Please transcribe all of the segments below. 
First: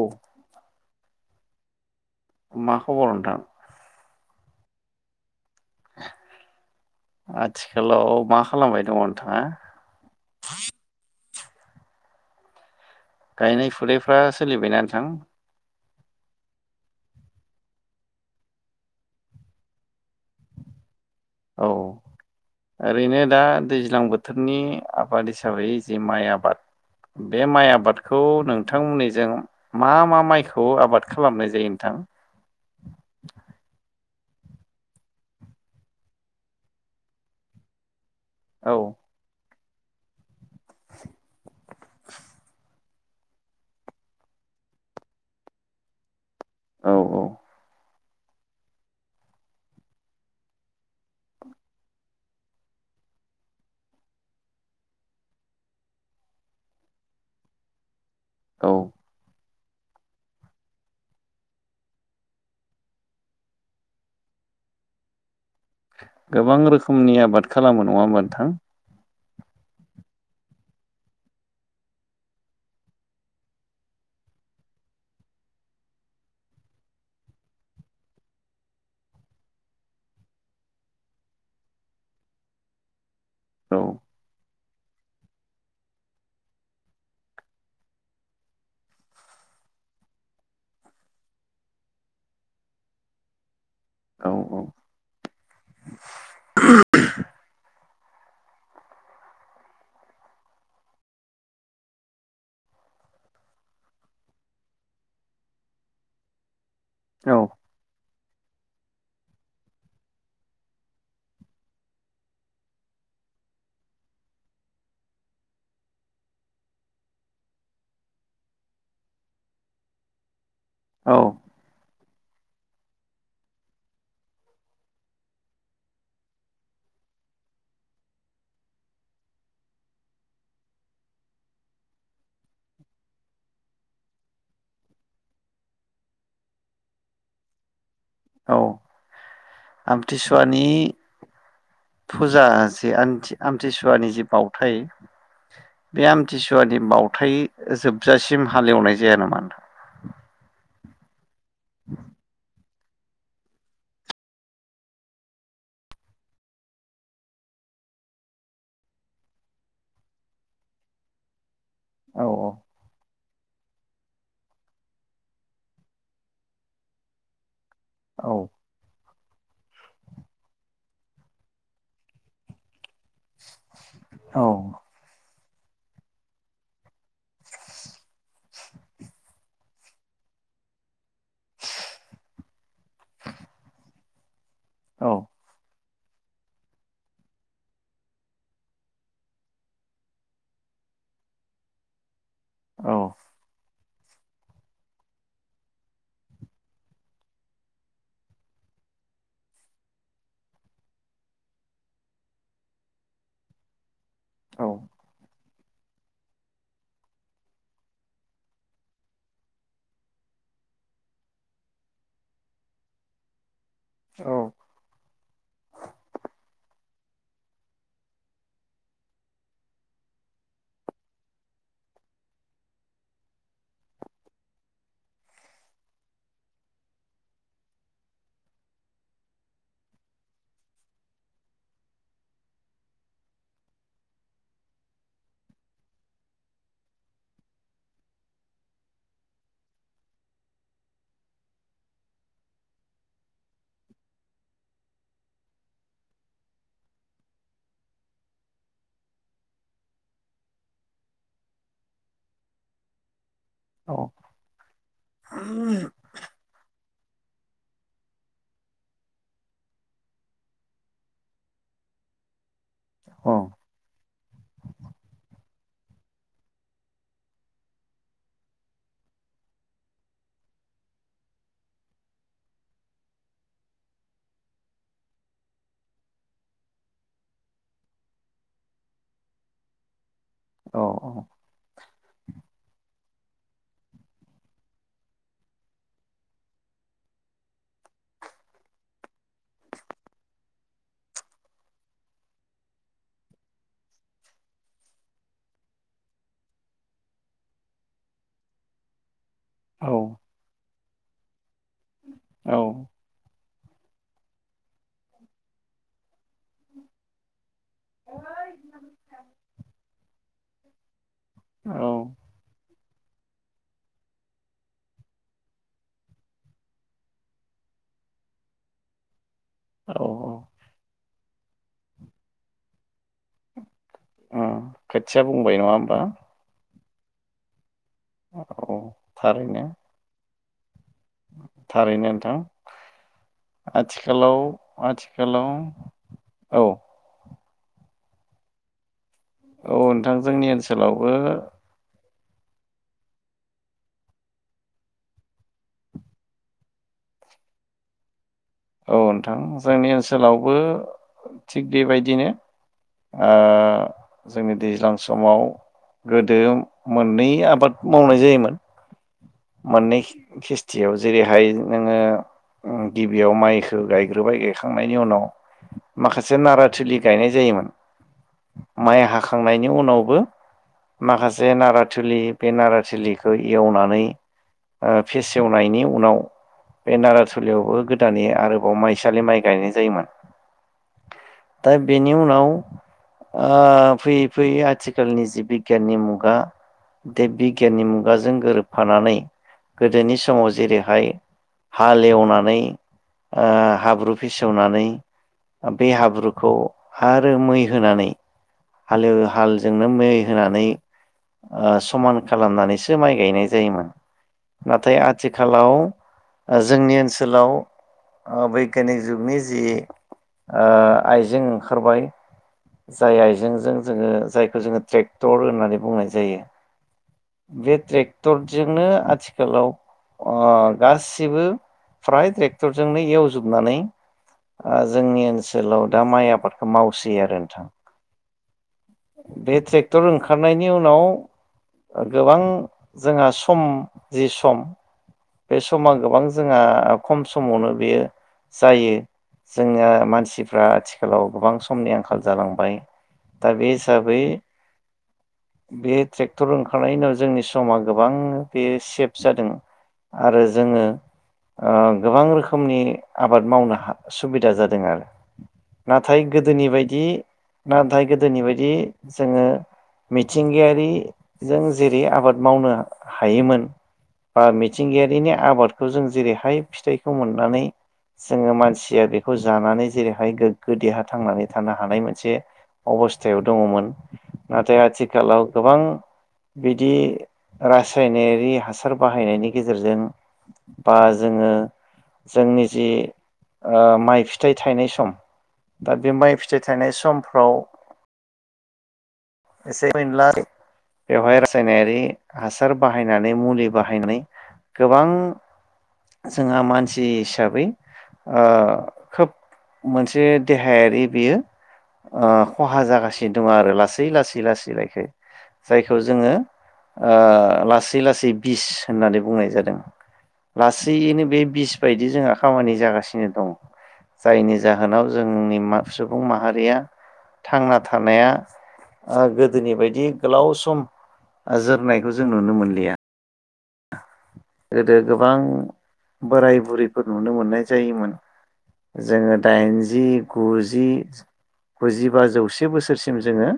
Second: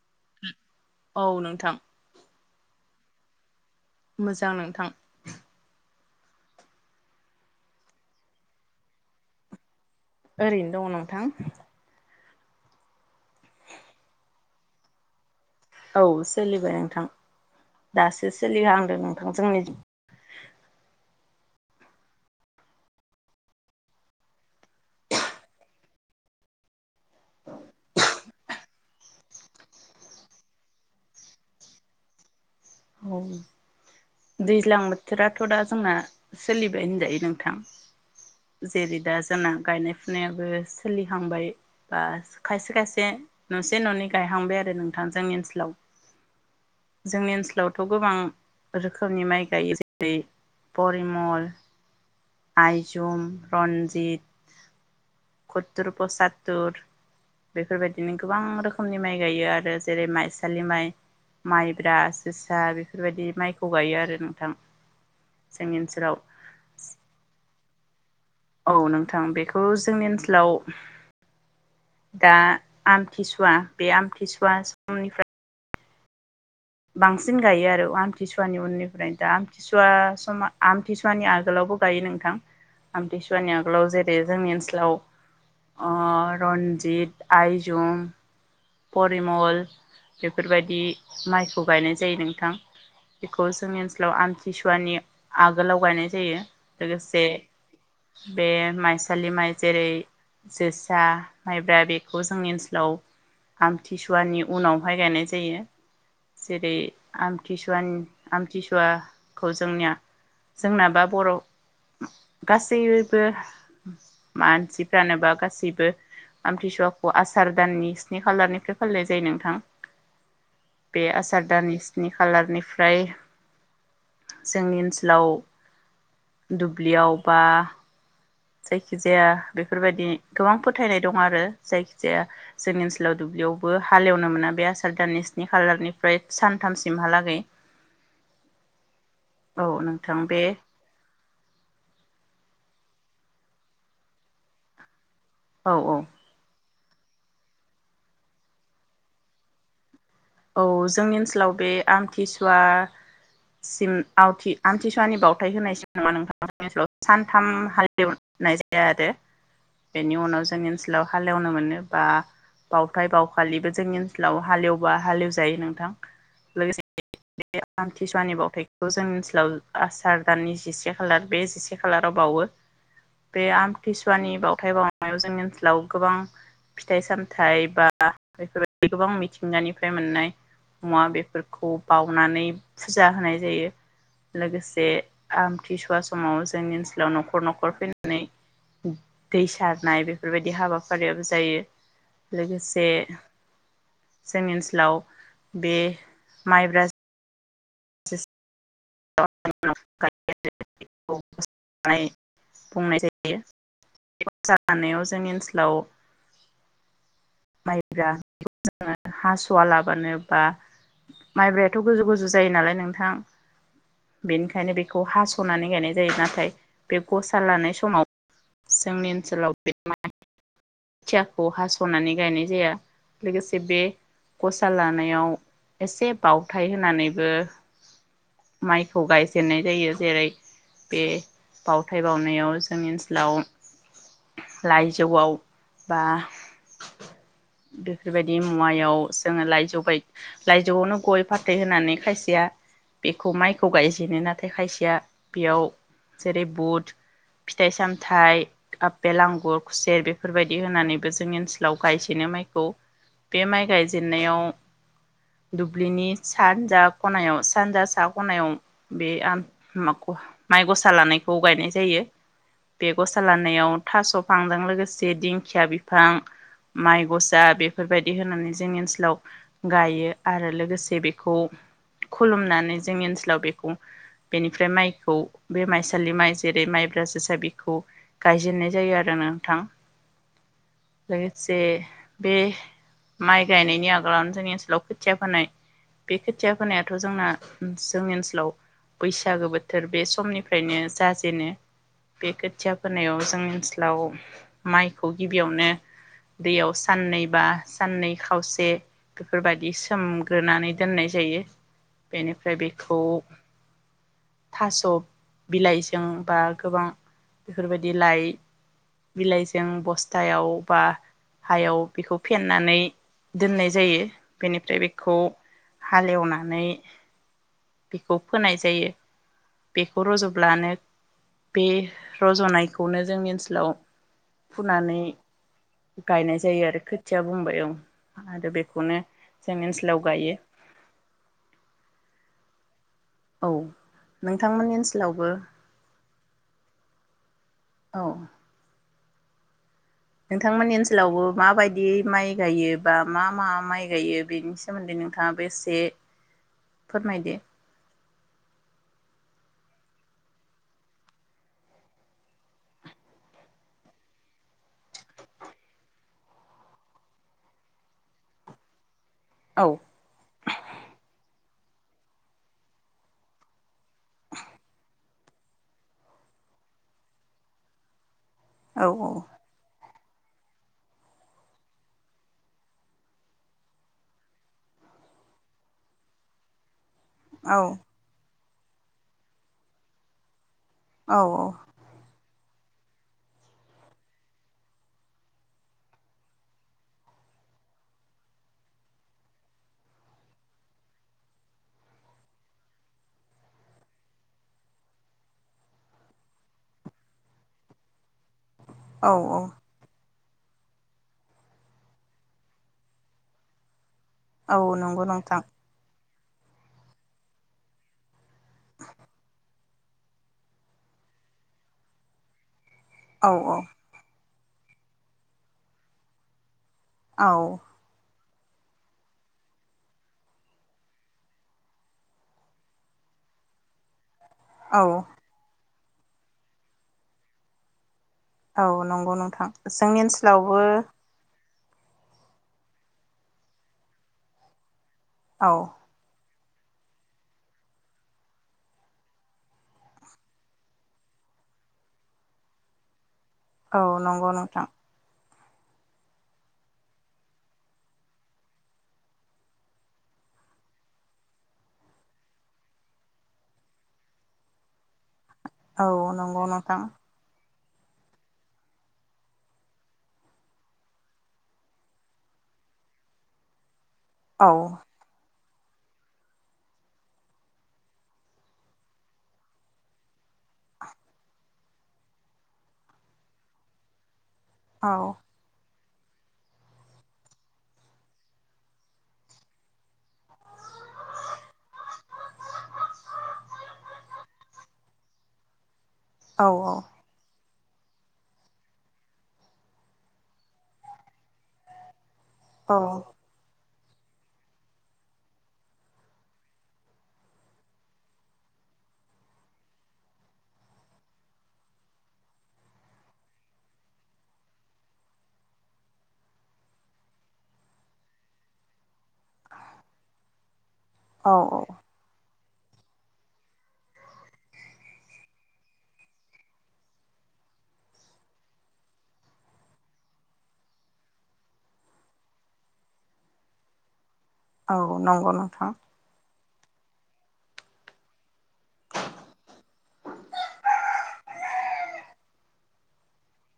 औ [inaudible] औ नोंथां मा खबर नोंथां? मोजां नोंथां। आथिखालाव मा खालामबाय दङ नोंथाङा? ओरैनो दङ नोंथां। गायनाय फुनायफ्रा सोलिबाय ना नोंथां? औ सोलिबाय नोंथां दासो सोलिहांदों नोंथां जोंनिथिं। औ ओरैनो दा दैज्लां बोथोरनि आबाद हिसाबै जे माइ आबाद बे माइ आबादखौ नोंथांमोननिजों मा मा माइखौ आबाद खालामनाय जायो नोंथां? दैज्लां बोथोराथ' दा जोंना सोलिबाय होनजायो नोंथां। औ जेरै दा जाना गायनाय फुनायाव बो सोलिहांबाय बा खायसे खायसे दे न'से न'नै गायहांबाय आरो नोंथां जोंनि ओनसोलाव। औ औ थ' गोबां रोखोमनि माइ गायो जेरै परिमल आइजुम, रन्जित, कत्तुर पसात्तुर, बेफोरबायदि बिदिनो गोबां औ रोखोमनि माइ गायो आरो दा जेरै माइसालि माइ माइब्रा जोसा बेफोरबायदि माइखौ गायो आरो नोंथां। जोंनि ओनसोलाव गोबां रोखोमनि आबाद खालामो नङा होनोमबा नों औ नों थां बेखौ जोंनि ओनसोलाव दा आमथिसुवा बे आमथिसुवा समनिफ्राय बांसिन गायो आरो आमथिसुवानि उननिफ्रायनो दा आमथिसुवा समा आमथिसुवानि आगोलावबो गायो नोंथां आमथिसुवा नि औ आगोलाव जोंनि ओ ओनस लाव ओ रन्जित आइजं परिमल बेफोरबायदि माइखौ गायनाय जायो नोंथां बेखौ जोंनि ओनसोलाव औ औ आमथिसुवानि आगोलाव गायनाय जायो लोगोसे बे माइसालि माइ जेरै जोसा माइब्रा बेखौ जोंनि ओनसोलाव आमथिसुवानि उनावहाय गायनाय जायो जेरै औ आम किसवान आमथिसुवाखौ जोंनिया जोंनाबा बर' गासैबो मानसिफ्रानो बा गासैबो आमथिसुवाखौ आसार दाननि स्नि खालारनिफ्राय फालिनाय जायो नोंथां। बे औ आसार दाननि स्न नि खालारनिफ्राय जोंनि ओनसोलाव दुब्लियाव बा जायखिजाया बेफोरबायदि गोबां फोथायनाय दं। आरो जायखिजाया जोंनि ओनसोलाव दुब्लियावबो हालेवनो मोना बे आसार दाननि स्नि खालारनिफ्राय सानथामसिमहालागै। औ औ नोंथां बे आमथिसुवानि फुजा जे आमथि आमथिसुवानि जे बावउथाय औ औ बे आमथिसुवानि बावथाय जोबजासिम हालेवनाय जाया नामा नोंथां? औ जोंनि ओनसोलाव बे आमथिसुवा सिम आवथि आमथिसुवानि बावथाय होनायसिम नामा नोंथां ओनसोलाव सानथाम हालेवनाय जाया आरो बेनि उनाव जोंनि ओनसोलाव हालेवनो मोनो। बा औ बावथाय बाव अखालिबो जोंनि ओनसोलाव हालेवबा हालेवजायो नोंथां लोगोसे बे औ आमथिसुवानि बावथायखौ जों [unintelligible] आसार दाननि जि से खालार बे जि से खालाराव बावो। बे आमथिसुवानि औ बावथाय बावनायाव जों लाव गोबां फिथाइ सामथाइ बा बेफोर बायदि गोबां मिथिंगानि फ्राय मोननाय मुवा बेफोरखौ बाउनानै फुजा होनाय जायो। लोगोसे औ आमथि सुवा समाव जोंनि ओनसोलाव न'खर न'खर फैनानै दै सारनाय बेफोर बायदि हाबाफारियाबो जायो। लोगोसे औ जोंनि ओनसो लाव बे माइब्रा जो [unintelligible] बुंनाय जायो। बे [unintelligible] औ जानायाव जोंनि ओनसोल लाव माइब्रा जोङो हासुवा लाबानो बा माइब्रायाथ' गोजौ गोजौ जायो नालाय नोंथां। बेनिखायनो बेखौ हासनानै गायनाय जायो नाथाय बे गसा लानाय समाव जोंनि ओनसोलाव बे माइ खोथियाखौ हासनानै गायनाय जाया लोगोसे बे गसा लानायाव एसे बाउथाय होनानैबो माइखौ गायजेननाय जायो जेरै बे बाउथाय बाउनायाव जोंनि ओनसोलाव लाइजौआव बा बेफोर बायदि मुवायाव जोङो लाइजौ बाय लाइजौआवनो गय फाथै होनानै खायसेया बेखौ माइखौ गायजेनो नाथाय खायसेया बेयाव जेरै बुद फिथाइ सामथाइ आपेल आंगुर खुसेर बेफोर बायदि होनानैबो जोंनि ओनसोल लाव गायजेनो माइखौ। बे माइ औ गायजेन्नायाव दुब्लिनि सानजाब खनायाव सानजा सा खनायाव बे आम मा माइ गसा लानायखौ गायनाय जायो। बे गसा औ लानायाव थास' बिफांजों लोगोसे दिंखिया बिफां माइ गसा बेफोर बायदि होनानै जोंनि ओनसोलाव गायो आरो लोगोसे बेखौ खुलुमनानै जोंनि ओनसोलाव बेखौ बेनिफ्राय माइखौ बे माइसालि माइ जेरै माइब्रा जोसा बेखौ गायजेननाय जायो आरो नोंथां। औ औ लोगोसे बे माइ गायनायनि आगोलावनो जोंनि ओनसोलाव खोथिया फोनाय बे खोथिया फोनायाथ जोंना जोंनि ओनसोलाव बैसागो बोथोर बे समनिफ्रायनो जाजेनो बे खोथिया फोनायाव जोंनि ओनसोलाव माइखौ गिबियावनो दैयाव साननै बा साननै खावसे बेफोर बायदि सोमग्रोनानै दोननाय जायो। बेनिफ्राय बेखौ औ थास' बिलाइजों बा गोबां बेफोर बायदि लाइ बिलाइजों बस्थायाव बा हायाव औ बेखौ फेननानै दोननाय जायो बेनिफ्राय बेखौ हालेवनानै बेखौ फोनाय जायो। बेखौ औ रजब्लानो बे रजनायखौनो जोंनि ओनसोलाव औ फुनानै खोथिया बुंबाय नङा होमबा गायनाय जायो आरो खोथ थिया बुंबाय औ। आरो औ बेखौनो जों थारैनो ओनसोलाव गायो। थारैनो नोंथां। औ आथिखालाव नोंथांमोननि ओनसोलावबो आथिखालाव औ औ औ नोंथां जोंनि नोंथांमोननि ओनसोलावबो माबायदि माइ गायो बा मा मा माइ गायो बेनि सोमोन्दै नोंथाङाबो एसे फोरमायदो। औ नोंथां जोंनि ओनसोलावबो थिग बेबायदिनो ओ जोंनि दैज्लां समाव गोदो मोननै आबाद मावनाय जायोमोन। औ मोननै खिस्थियाव जेरैहाय नोङो ओ गिबि बेयाव माइखौ गायग्रोबाय गायखांनायनि उनाव माखासे नाराथिलि गायनाय जायोमोन। औ माइ हाखांनायनि उनाव बो माखासे नाराथिलि बे नाराथलिखौ एवनानै ओ फेसेवनायनि उनाव बे औ नाराथोलिआवबो गोद ए आरोबाव माइसालि माइ गायनाय जायोमोन। औ दा बेनि उनाव ओ फैयै फैयै आथिखालनि जि बिगियाननि मुगा बे बिगियाननि मुगाजों गोरोबफानानै गोदोनि समाव जेरैहाय हालेवनानै ओ हाब्रु फिसेवनानै बे हाब्रुखौ हारो मै होनानै औ हालेव औ हालजोंनो मै होनानै ओ समान खालामनानैसो माइ गायनाय जायोमोन। औ नाथाय नंगौ नोंथां आथिखालाव ओ जोंनि ओनसोलाव ओ बैग्यानिक जुगनि जि ओ आइजें ओंखारबाय जाय औ औ आइजेंजों जोजोंङो जाय खौ जोंङो ट्रेक्टर होननानै बुंनाय जायो। औ बे ट्रेक क्टरजोंनो आथिखालाव अ गासिबो फ्राय ट्रेक्ट टरजोंनो एवजोबनानै ओ औ जोंनि ओनसोलाव दा माइ आबादखौ मावसै आरो नोंथां। औ नंगौ नोंथां बे जोंनि ओनसोलावबो ओ गोबां जोंहा सम जि सम औ बे समा गोबां जोंहा खम समावनो बेयो जायो जोंना मानसिफ्रा आथिखालाव गोबां समनि आंखाल जालांबाय दा औ हिसाबै नंगौ नोंथां बे ट्रेक्टर ओंखारनायनि उनाव जोंनि समा गोबां बे सेफ जादों। आरो जोंङो ओ गोबां रोखोमनि आबाद मावनो हा सुबिदा जादों आरो। औ नाथाय नंगौ गोदोनि नोंथां बायदि नाथाय गोदोनि बायदि जोंङो मिथिंगायारिजों जेरै आबाद मावनो हायोमोन औ गियारिनि आबादखौ जों जेरै हाय फिथाइखौ मोननानै जोंङो मानसिया बेखौ जानानै जेरै हाय गोग्गो देहा थांनानै थानो हानाय मोनसे अबस्थायाव दंङमोन। नाथाय आथिखालाव गोबां बिदि रासायनारि हासार बाहायनायनि गेजेरजों बा जोंङो जोंनि जि ओ माइ फिथाइ थायनाय सम दा बे माइ औ फिथाइ थायनाय समफ्राव एसे एनला बेहाय रासायनारि औ हासार बाहायनानै मुलि बाहायनै गोबां जोंहा मानसि हिसाबै ओ खोब मोनसे देहायारि बेयो ओ खहा जागासिनो दंङ आरो लासै लासै लासै लाखै जायखौ जोंङो ओ लासै लासै बिस होननानै बुंनाय जादों। लासैनो औ बे बिस बायदि जोंहा खामानि जागासिनो दं जायनि जाहोनाव जोंनि मान सुबुं माहारिया थांना थानाया ओ गोदोनि बायदि गोलाव सम जोरनायखौ जों नुनो मोनलिया। [unintelligible] औ गोदो नंगौ गोबां नोंथां बोराय बुरै फोर नुनो मोननाय जायोमोन। जोङो दाइनजि गुजि गुजिबा जौसे बोसोरसिम जोङो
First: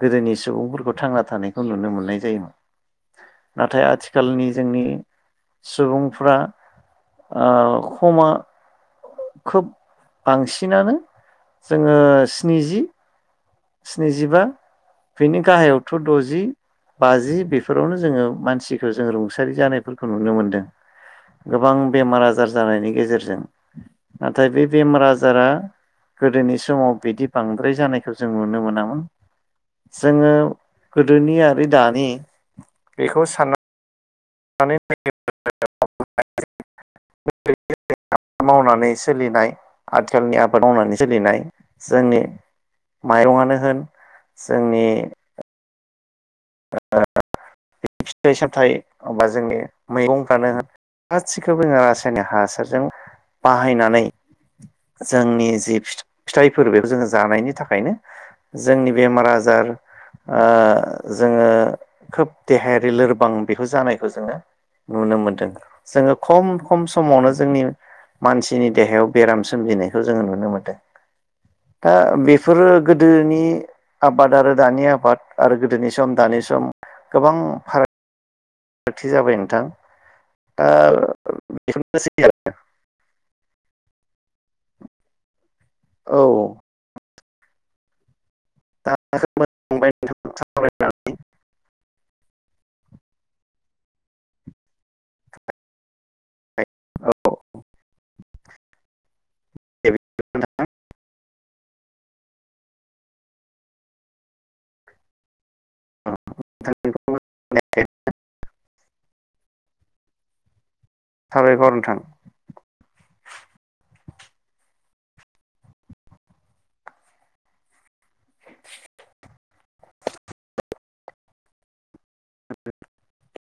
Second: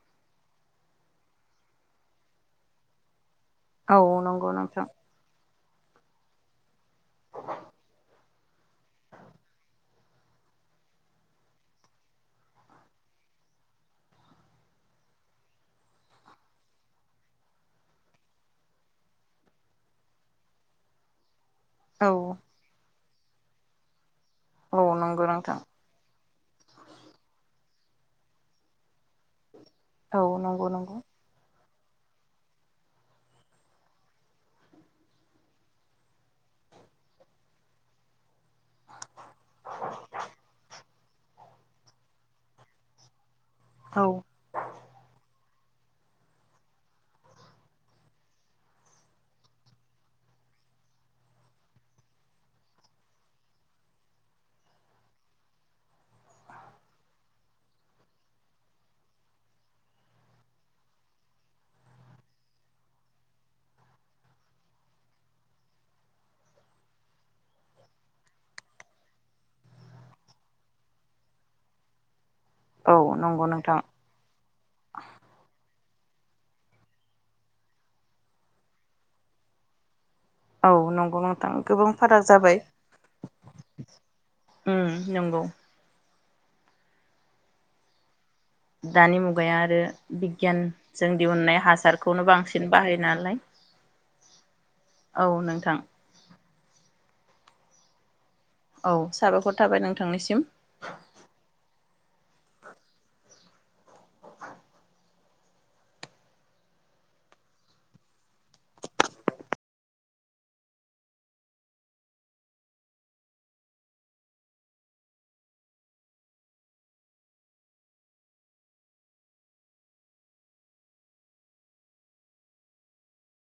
गोदोनि सुबुंफोरखौ थांना थानायखौ नुनो मोननाय जायोमोन। नाथाय औ आथि नंगौ खालनि जोंनि नोंथां सुबुंफ्रा ओ खमा खोब बांसिनानो जोङो स्निजि। स्निजिबा बेनि गाहायावथ' द'जि बाजि बेफोरावनो जोङो मानसिखौ जों रुंसारि जानायफोरखौ नुनो मोनदों। गोबां औ बेमार आजार जानायनि गेजेरजों जों। नाथाय बे औ बेमार नंगौ आजारा नोंथां गोदोनि समाव बिदि बांद्राय जानायखौ जों नुनो मोनामोन। औ जोङो नंगौ नंगौ गोदोनि आरो दानि बेखौ साना [unintelligible] मावनानै सोलिनाय आथिखालनि आबाद मावनानै सोलिनाय जोंनि माइरंआनो होन औ जोंनि [unintelligible] फिथाइय सामथाइ बा जोंनि मैगंफ्रानो होन गासिखौबो जोङो रासायनिक हासारजों बाहायनानै जोंनि जि फिथाइफोर बेखौ जोङो जानायनि थाखायनो जोंनि बेमार आजार ओ जोङो खोब देहायारि लोरबां बेखौ जानायखौ जोङो नुनो मोनदों। जोङो खम खम समावनो जोंनि मानसिनि देहायाव बेराम सोमजिनायखौ जोङो नुनो मोनदों दा बे फोरो औ गोदोनि नंगौ नोंथां आबाद आरो दानि आबाद आरो गोदोनि सम दानि सम गोबां फाराग गथि जाबाय नोंथां। दा औ नंगौ नोंथां गोबां बेफोरनोसै फाराग आरो जाबाय। उम नंगौ। औ। दा दानि मुगाया आरो बिगियानजों दिहुननाय हासारखौनो बांसिन बाहायो नालाय। औ नोंथां। औ। साबायखर थाबाय नोंथांनिसिम। [unintelligible] साबायखर नोंथां। [unintelligible]